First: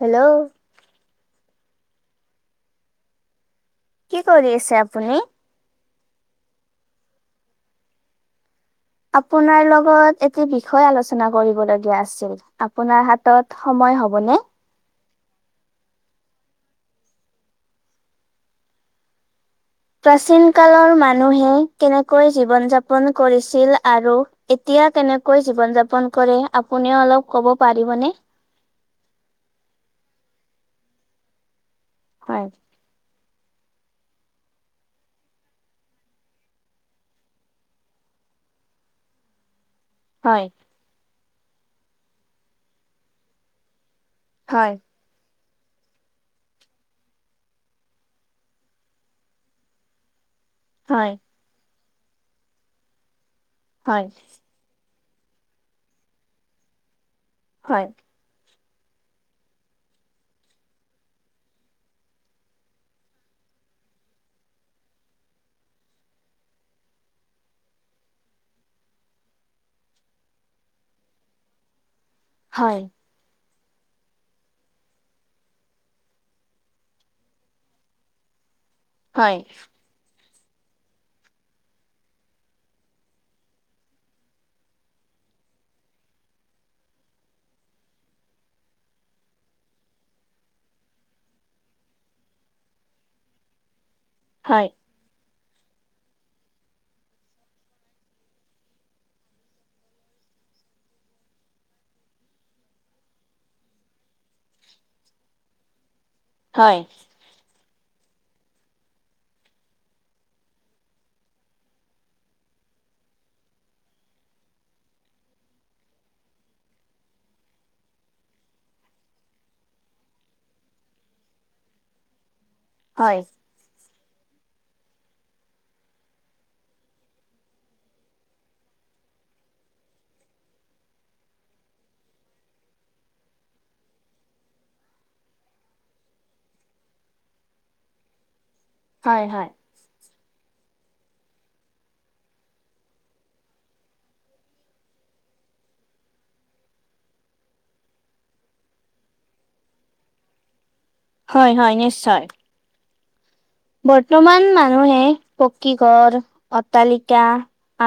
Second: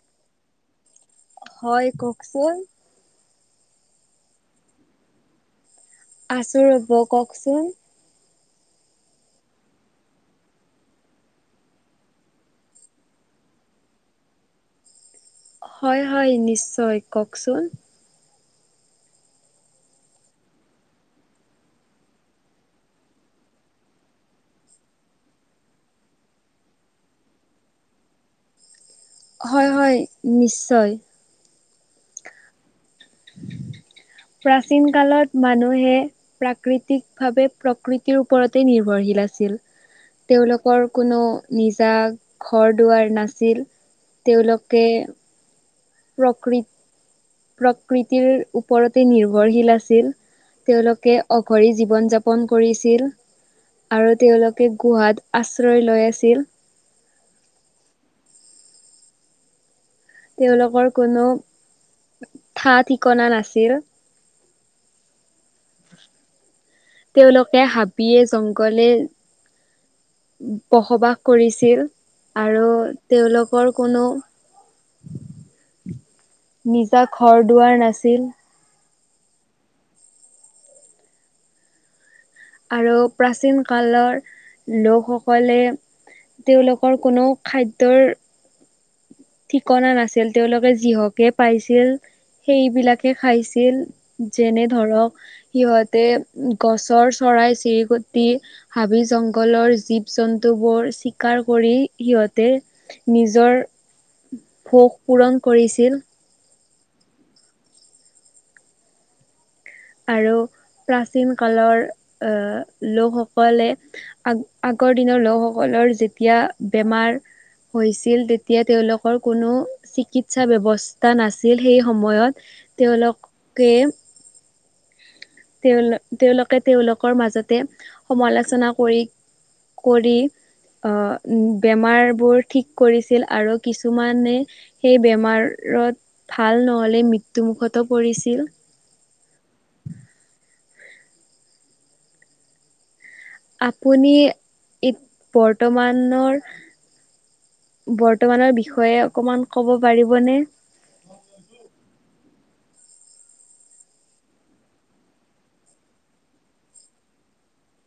Hello? হয়, কওঁকচোন? কি কৰি আছে আপুনি? আছোঁ ৰ'ব, কওঁকচোন? আপোনাৰ লগত এটি বিষয় আলোচনা কৰিব লগীয়া আছিল। আপোনাৰ হাতত সময় হ'বনে? হয়, হয় নিশ্চয়। কওঁকচোন? প্ৰাচীন কালৰ মানুহে কেনেকৈ জীৱন যাপন কৰিছিল আৰু এতিয়া কেনেকৈ জীৱন যাপন কৰে আপুনিও অলপ কব পাৰিবনে? হয় হয় নিশ্চয়। হয়। প্ৰাচীন কালত মানুহে প্ৰাকৃতিকভাৱে প্ৰকৃতিৰ ওপৰতে নিৰ্ভৰশীল আছিল। হয়, তেওঁলোকৰ কোনো নিজা ঘৰ দুৱাৰ নাছিল। হয়, তেওঁলোকে প্ৰকৃ, প্ৰকৃতিৰ ওপৰতে নিৰ্ভৰশীল আছিল। তেওঁলোকে হয়, অঘৰি জীৱন যাপন কৰিছিল হয়, আৰু তেওঁলোক কে গুহাত আশ্ৰয় লৈ আছিল। হয়। তেওঁলোকৰ কোনো ঠা ঠিকনা নাছিল। তেওঁলোকে হাবিয়ে জংঘলে বসবাস কৰিছিল। আৰু হয়, তেওঁলোকৰ কোনো নিজা ঘৰ দুৱাৰ নাছিল। হয়। আৰু প্ৰাচীন কালৰ লোকসকলে তেওঁলোকৰ কোনো খাদ্যৰ ঠিকনা নাছিল তেওঁলোকে যিহকে পাইছিল সেইবিলাকে খাইছিল। যেনে হয়, হয়, ধৰক সিহঁতে গছৰ চৰাই - চিৰিকটি হাবি - জংঘলৰ জীৱ - জন্তুবোৰ চিকাৰ কৰি সিহঁতে নিজৰ ভোক পূৰণ কৰিছিল। হয়। আৰু প্ৰাচীন কালৰ আহ লোকসকলে আগ আগৰ দিনৰ লোকসকলৰ যেতিয়া বেমাৰ হৈছিল তেতিয়া তেওঁলোকৰ কোনো চিকিৎসা ব্যৱস্থা নাছিল সেই সময়ত তেওঁলোকে তেওঁল তেওঁলোকে তেওঁলোকৰ মাজতে সমালোচনা কৰি কৰি আহ বেমাৰবোৰ ঠিক কৰিছিল আৰু কিছুমানে সেই বেমাৰত ভাল নহলে মৃত্যু মুুখতো পৰিছিল। হয় হয়। আপুনি ই বৰ্তমানৰ বৰ্তমানৰ বিষয়ে অকমান ক'ব পাৰিবনে? হয় হয় নিশ্চয়। বৰ্তমান মানুহে পকী ঘৰ, অট্টালিকা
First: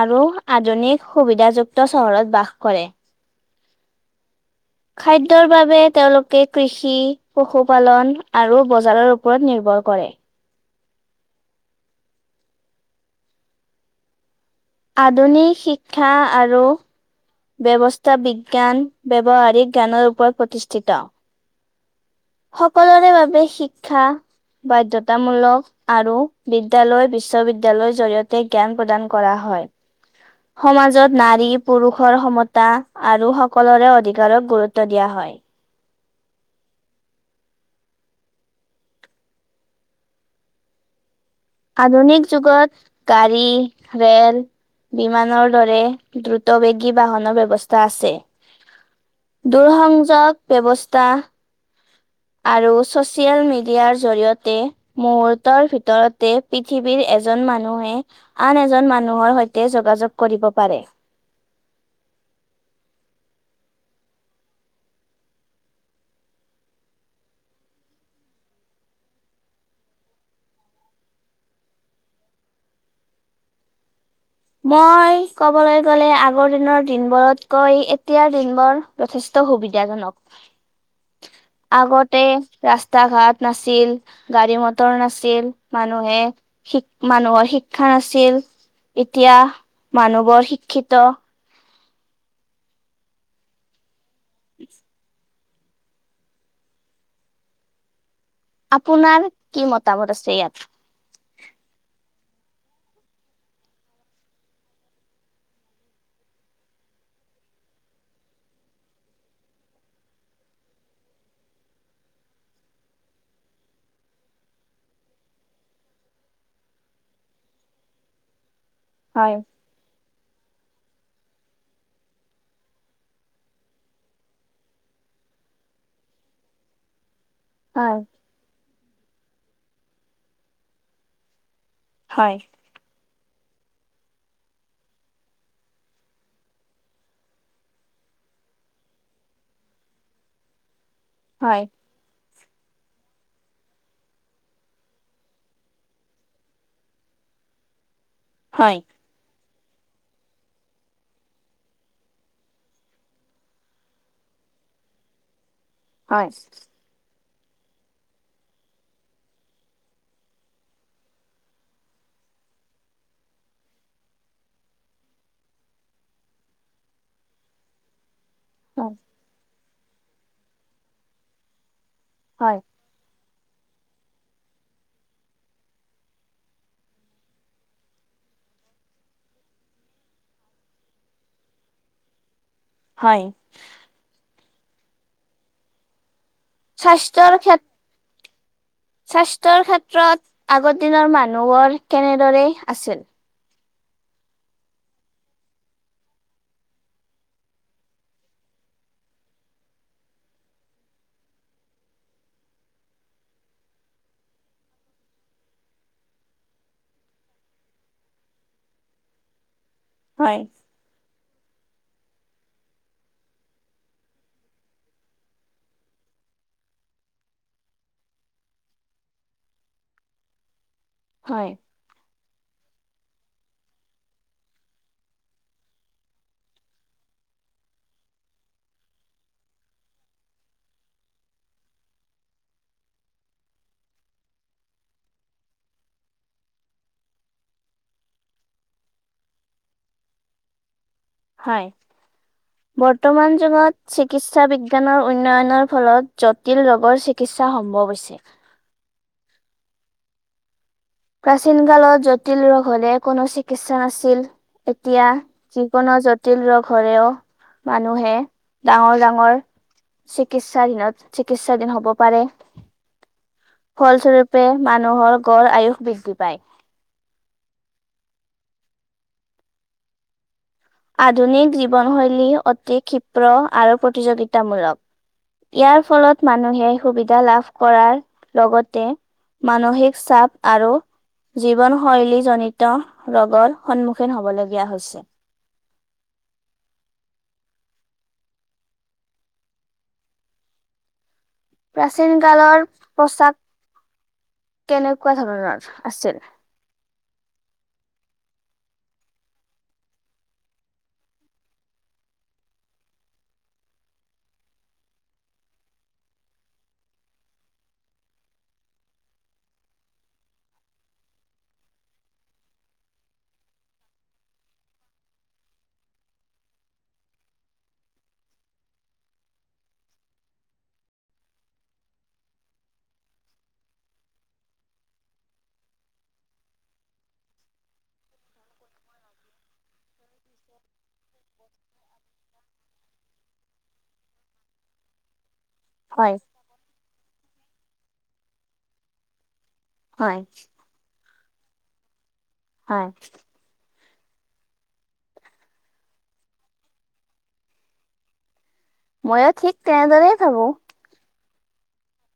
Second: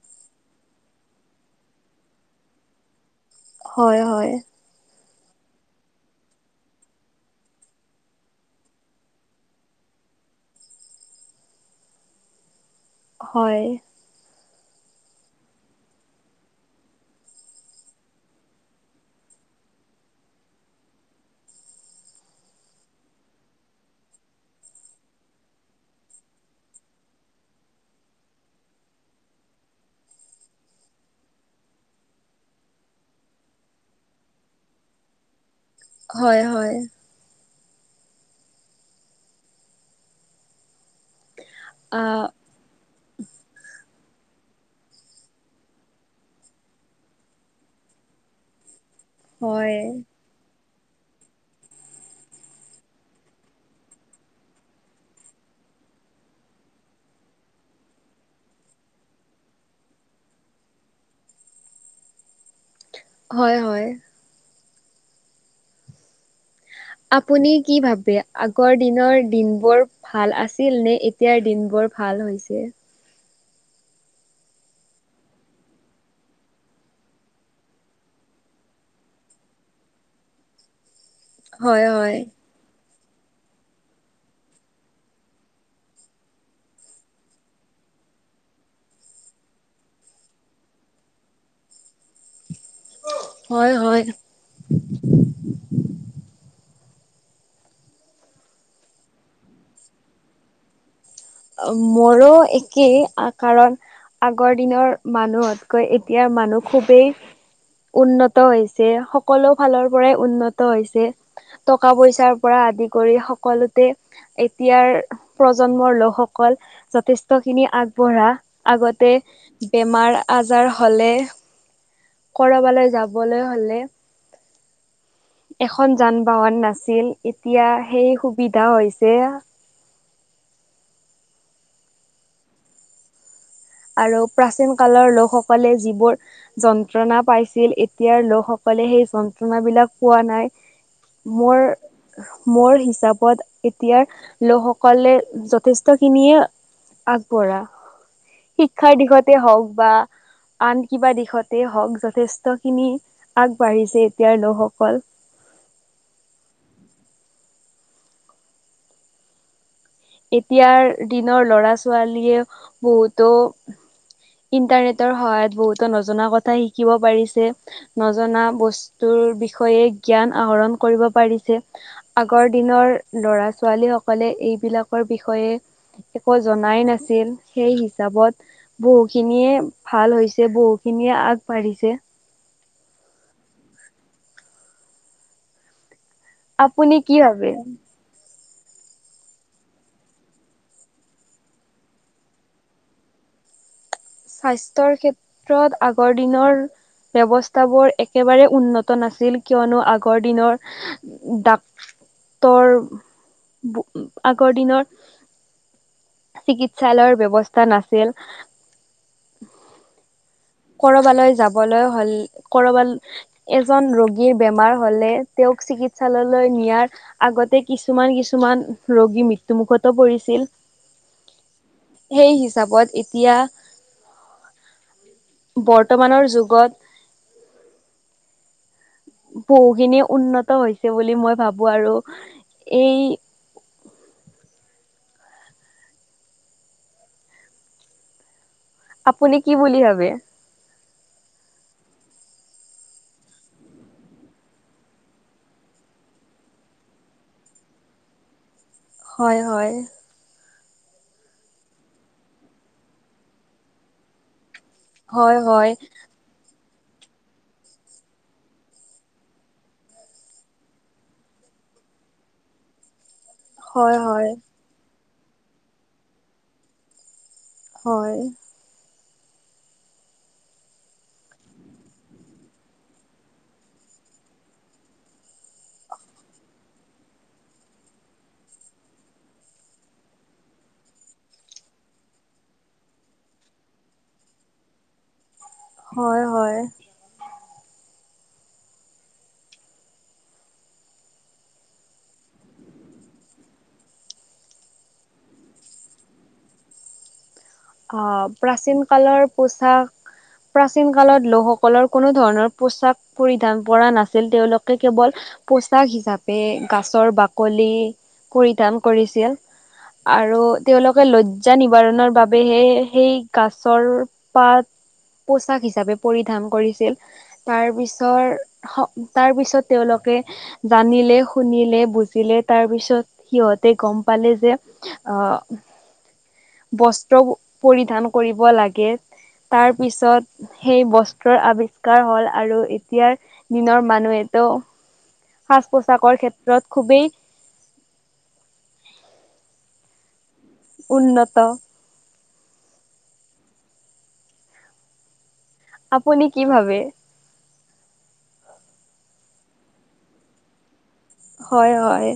আৰু আধুনিক সুবিধাযুক্ত চহৰত বাস কৰে। হয় হয়। খাদ্যৰ বাবে তেওঁলোকে কৃষি, পশুপালন আৰু বজাৰৰ ওপৰত নিৰ্ভৰ কৰে। হয়। আধুনিক শিক্ষা আৰু ব্যৱস্থা বিজ্ঞান ব্যৱহাৰিক জ্ঞানৰ ওপৰত প্ৰতিষ্ঠিত। সকলোৰে বাবে শিক্ষা বাধ্যতামূলক। আৰু বিদ্যালয়, বিশ্ববিদ্যালয়ৰ জৰিয়তে জ্ঞান প্ৰদান কৰা হয়। সমাজত নাৰী পুৰুষৰ সমতা আৰু সকলোৰে অধিকাৰক গুৰুত্ব দিয়া হয়। হয়, হয়। আহ আধুনিক যুগত গাড়ী, ৰেল বিমানৰ দৰে দ্ৰুতবেগী বাহনৰ ব্যৱস্থা আছে। হয় দুৰসংযোগ ব্যৱস্থা আৰু ছচিয়েল মিডিয়াৰ জৰিয়তে মুহুৰ্তৰ ভিতৰতে পৃথিৱীৰ এজন মানুহে আন এজন মানুহৰ সৈতে যোগাযোগ কৰিব পাৰে। হয়, হয়। আপুনি কি ভাবে আগৰ দিনৰ দিনবোৰ ভাল আছিল নে এতিয়াৰ দিন বোৰ ভাল হৈছে? মই ক'বলৈ গ'লে আগৰ দিনৰ দিনবোৰতকৈ এতিয়াৰ দিনবোৰ যথেষ্ট সুবিধাজনক। হয় হয়। আগতে ৰাস্তা ঘাট নাছিল, গাড়ী মটৰ নাছিল মানুহে শিক মানুহৰ শিক্ষা নাছিল। এতিয়া মানুহবোৰ শিক্ষিত হয়, হয়। [inaudible] আপোনাৰ কি মতামত আছে ইয়াত? মোৰো একেই, কাৰণ আগৰ দিনৰ মানুহতকৈ এতিয়া মানুহ খুবেই উন্নত হৈছে সকলো ফালৰ পৰাই উন্নত হৈছে। টকা পইচাৰ পৰা আদি কৰি সকলোতে এতিয়াৰ প্ৰজন্মৰ লোকস অকল যথেষ্ট খিনি আগবঢ়া। আগতে হয় বেমাৰ আজাৰ হ'লে কৰবালৈ যাবলৈ হ'লে এখন যান বাহন নাছিল এতিয়া হয় সেই সুবিধা হৈছে। হয়। আৰু প্ৰাচীন কালৰ লোকসকলে যিবোৰ যন্ত্ৰণা পাইছিল এতিয়াৰ লোকসকলে সেই যন্ত্ৰণা বিলাক পোৱা নাই। মোৰ হয় মোৰ হিচাপত এতিয়াৰ লোকসকলে যথেষ্ট খিনিয়ে আগবঢ়া, হয় শিক্ষাৰ দিশতে হওঁক বা আন কিবা দিশতে হওঁক যথেষ্ট খিনি আগবাঢ়িছে এতিয়াৰ লোকসকল। হয়। এতিয়াৰ দিনৰ লৰা ছোৱালীয়ে বহুতো ইন্টাৰনেটৰ সহায়ত বহুতো নজনা কথা শিকিব পাৰিছে। নজনা হয় বস্তুৰ বিষয়ে জ্ঞান আহৰণ কৰিব পাৰিছে। আগৰ হয় দিনৰ ল'ৰা ছোৱালীসকলে এইবিলাকৰ বিষয়ে একো জনাই নাছিল, সেই হিচাপত বহু খিনিয়ে ভাল হৈছে বহু খিনিয়ে আগবাঢ়িছে। হয়। আপুনি কি স্বাস্থ্যৰ ভাবে? ক্ষেত স্বাস্থ্যৰ ক্ষেত্ৰত আগৰ দিনৰ মানুহবোৰ কেনেদৰে আছিল? স্বাস্থ্যৰ ক্ষেত্ৰত আগৰ দিনৰ ব্যৱস্থাবোৰ একেবাৰে উন্নত নাছিল। কিযনো আগৰ দিনৰ ডাক্তৰ আগৰ দিনৰ চিকিৎসালয়ৰ ব্যৱস্থা নাছিল। হয়। কৰবালৈ যাবলৈ হ'ল কৰবাল এজন ৰোগীৰ বেমাৰ হ'লে তেওঁক চিকিৎসালয়লৈ নিয়াৰ আগতে কিছুমান কিছুমান ৰোগী মৃত্যুমুখতো পৰিছিল। হয়। সেই হিচাপত এতিয়া বৰ্তমানৰ যুগত বহুখিনি উন্নত হৈছে বুলি মই ভাবো আৰু এই আপুনি কি বুলি ভাবে? হয়। বৰ্তমান যুগত চিকিৎসা বিজ্ঞানৰ উন্নয়নৰ ফলত যত জটিল ৰোগৰ চিকিৎসাৰ সম্ভৱ হৈছে। হয়, হয়। প্ৰাচীন কালত জটিল ৰোগ হ'লে কোনো চিকিৎসা নাছিল। এতিয়া হয় হয় যিকোনো জট টিল ৰোগ হ'লেও মানুহে ডাঙৰ ডাঙৰ চিকিৎসাধিনত চিকিৎসাধীন হ'ব পাৰে। হয় হয় ফলস্বৰূপে মানুহৰ গড় আয়ুস বৃদ্ধি পায়। হয়। আধুনিক জীৱনশৈলী অতি ক্ষীপ্ৰ আৰু প্ৰতিযোগিতামূলক। ইয়াৰ ফলত মানুহে সুবিধা লাভ কৰাৰ লগতে মানসিক চাপ আৰু জীৱনশৈলী জনিত ৰোগৰ সন্মুখীন হ'ব লগীয়া হৈছে। হয়, হয়। প্ৰাচীন কালৰ পোচাক কেনেকুৱা ধৰণৰ আছিল? অ', প্ৰাচীন কালৰ পোচাক প্ৰাচীন কালত লোকসকলৰ কোনো ধৰণৰ পোচাক পৰিধান কৰা নাছিল, তেওঁলোকে কেৱল পোচাক হিচাপে গছৰ বাকলি পৰিধান কৰিছিল। আৰু তেওঁলোকে লজ্জা নিবাৰণৰ বাব বেহে সেই গছৰ পাত পোচাক হিচাপে পৰিধান কৰিছিল। তাৰ পিছৰ তাৰ পিছত তেওঁলোকে জানিলে শুনিলে বুজিলে তাৰ পিছত সিহঁতে গ'ম পালে যে অ', বস্ত্ৰ পৰিধান কৰিব লাগে। তাৰ পিছত সেই বস্ত্ৰৰ আৱিষ্কাৰ হ'ল আৰু এতিয়াৰ দিনৰ মানুহেতো হয় সাজ-পোছাকৰ ক্ষেত্ৰত খুবেই হয়। উন্নত। হয়। আপুনি কি ভাবে? মইও ঠিক তেনেদৰেই ভাবো। হয়, হয়।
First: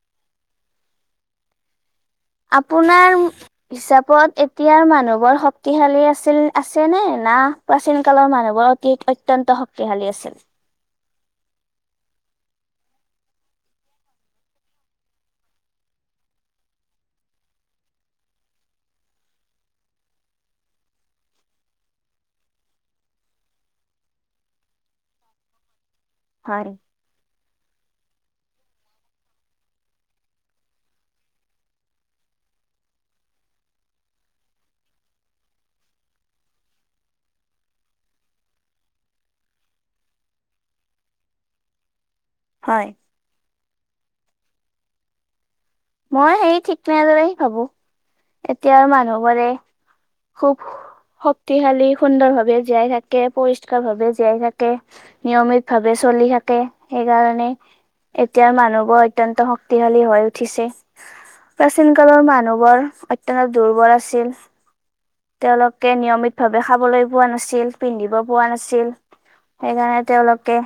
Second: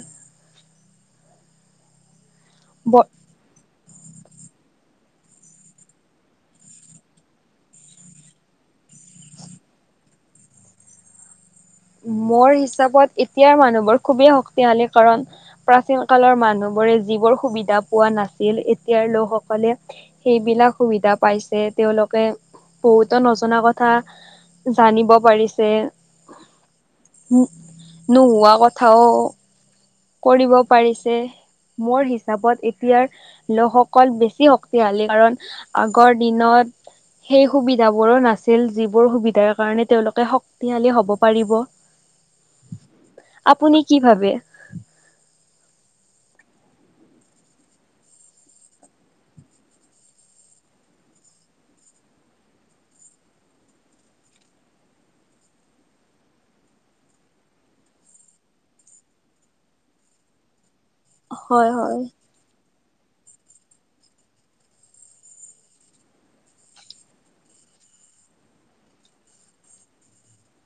ব আপোনাৰ - হিচাপত এতিয়াৰ মানুহবোৰ শক্তিশালী আছিল আছে নে না - প্ৰাচীন কালৰ মানুহবোৰ অতি অত্যন্ত শক্তিশালী আছিল? মোৰ হিচাপত এতিয়াৰ মানুহবোৰ খুবেই শক্তিশালী, কাৰণ - প্ৰাচীন কালৰ মানুহবোৰে যিবোৰ সুবিধা পোৱা নাছিল এতিয়াৰ লোকসকলে - সেইবিলাক সুবিধা পাইছে তেওঁলোকে বহুতো নজনা কথা - জানিব পাৰিছে - হয়। উম, নোহোৱা কথাও - কৰিব পাৰিছে, মোৰ হিচাপত এতিয়াৰ - লোকসকল বেছি শক্তিশালী, কাৰণ আগৰ দিনত - সেই সুবিধাবোৰো নাছিল যিবোৰ সুবিধাৰ কাৰণে তেওঁওলোকে শক্তিশালী হ'ব পাৰিব - হয়। আপুনি কি ভাবে? মই সেই ঠিক তেনেদৰেই ভাবো, এতিয়াৰ মানুহবোৰে খুব - শক্তিশালী সুন্দৰ ভাৱে জীয়াই থাকে, পৰিষ্কাৰ ভাৱে জীয়াই থাকে। নিয়মিত ভাৱে চলি থাকে, সেইকাৰণে - এতিয়াৰ মানুহবোৰ অত্যন্ত শক্তিশালী হৈ উঠিছে। হয় প্ৰাচীন হয় কালৰ মানুহবোৰ অত্যন্ত দুৰ্বল আছিল। তেওঁলোকে নিয়মিত ভাৱে খাবলৈ পোৱা নাছিল, পিন্ধিব পোৱা নাছিল। সেইকাৰণে তেওঁলোকে -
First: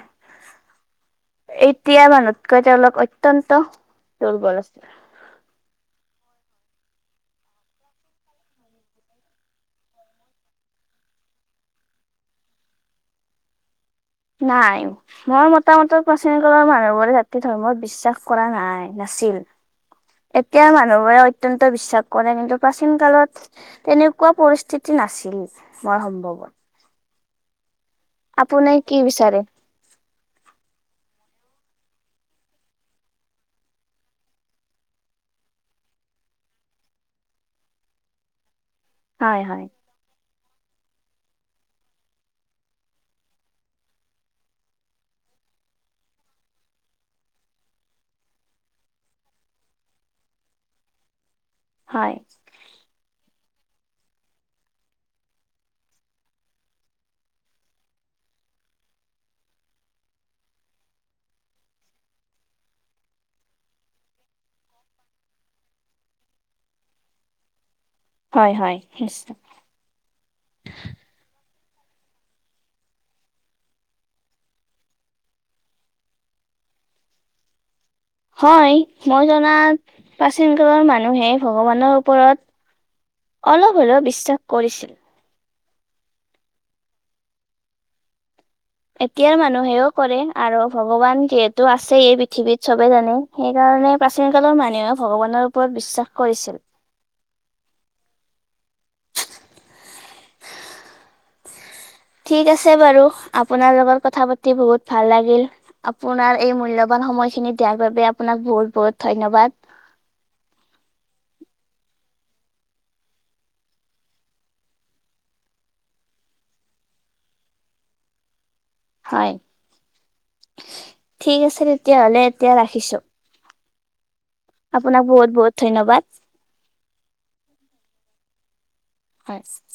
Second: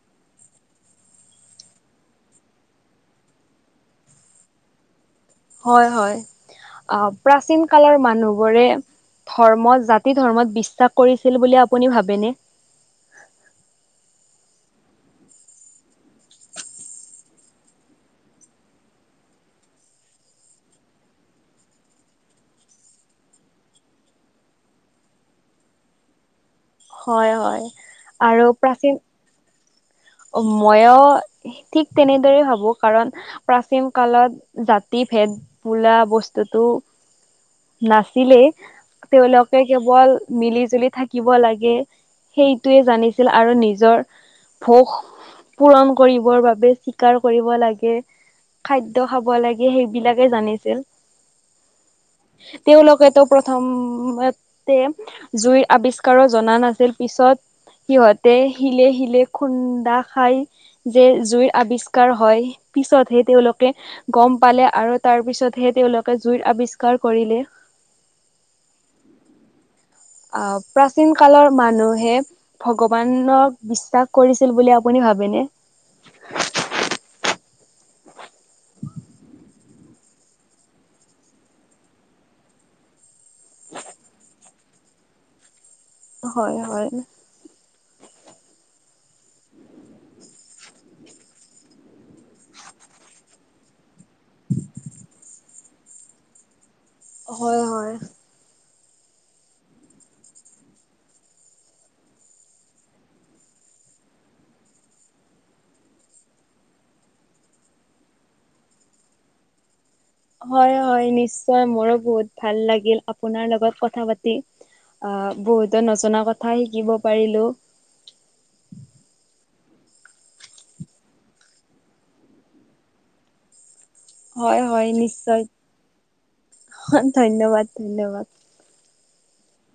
এতিয়া মানুহতকৈ তেওঁলোক অত্যন্ত দুৰ্বল আছিল। হয় হয়, অ প্ৰাচীন কালৰ মানুহবোৰে - ধৰ্মত জাতি ধৰ্মত বিশ্বাস কৰিছিল বুলি আপুনি ভাবে নে? নাই। মই মতামতৰ প্ৰাচীনকলৰ মানুহবোৰে জাতি ধৰ্মত বিশ্বাস কৰা নাই নাছিল। এতিয়া মানুহবোৰে অত্যন্ত বিশ্বাস কৰে কিন্তু প্ৰাচীন কালত - তেনেকুৱা পৰিস্থিতি নাছিল, মই সম্ভৱত। হয় হয়। আপুনি কি বিচাৰে? অ, মইয়ো ঠিক তেনেদৰে ভাবো, কাৰণ - প্ৰাচীন কালত জাতি ভেদ বোলা বস্তুটো - নাছিলেই, হয় তেওঁলোকে হয় কেৱল - মিলি জুলি থাকিব লাগে, সেইটোৱে জানিছিল আৰু নিজৰ - ভোগ পূৰণ কৰিবৰ বাবে স্বীকাৰ কৰিব লাগে। খাদ্য খাব লাগে সেইবিলাকে জানিছিল। হয়। তেওঁলোকেতো প্ৰথমতে - জুইৰ আৱিষ্কাৰো জনা নাছিল পিছত সিহঁতে শিলে শিলে - খুন্দা খাই যে জুইৰ আৱিষ্কাৰ হয়, পিছতহে তেওঁলোকে - গম পালে আৰু তাৰ পিছতহে তেওঁলোকে জুইৰ আৱিষ্কাৰ কৰিলে। হয় হয় নিশ্চয়। আ প্ৰাচীন কালৰ মানুহে - ভগৱানক বিশ্বাস কৰিছিল বুলি আপুনি ভাবে নে? হয় মই জনাত প্ৰাচীন কালৰ মানুহে ভগৱানৰ ওপৰত - অলপ হ'লেও বিশ্বাস কৰিছিল। হয়, হয়। এতিয়াৰ মানুহেও কৰে, আৰু ভগৱান যিহেতু আছে পৃথিৱীত চবে জানে। সেইকাৰণে প্ৰাচীন কালৰ মানুহে ভগৱানৰ ওপৰত বিশ্বাস কৰিছিল। হয়, হয়। ঠিক আছে বাৰু, আপোনাৰ লগত কথা পাতি বহুত ভাল লাগিল। আপোনাৰ এই মূল্যবান সময়খিনি দিয়াৰ বাবে, আপোনাক বহুত-বহুত ধন্যবাদ। হয় হয় নিশ্চয় মোৰো বহুত ভাল লাগিল আপোনাৰ লগত কথা পাতি। আ বহুতো নজনা কথা শিকিব পাৰিলোঁ। হয়, ঠিক আছে তেতিয়াহলে এতিয়া ৰাখিছো হয় হয় আপোনাক বহুত নিশ্চয় বহুত ধন্যবাদ। [unintelligible] ধন্যবাদ, ধন্যবাদ। হয়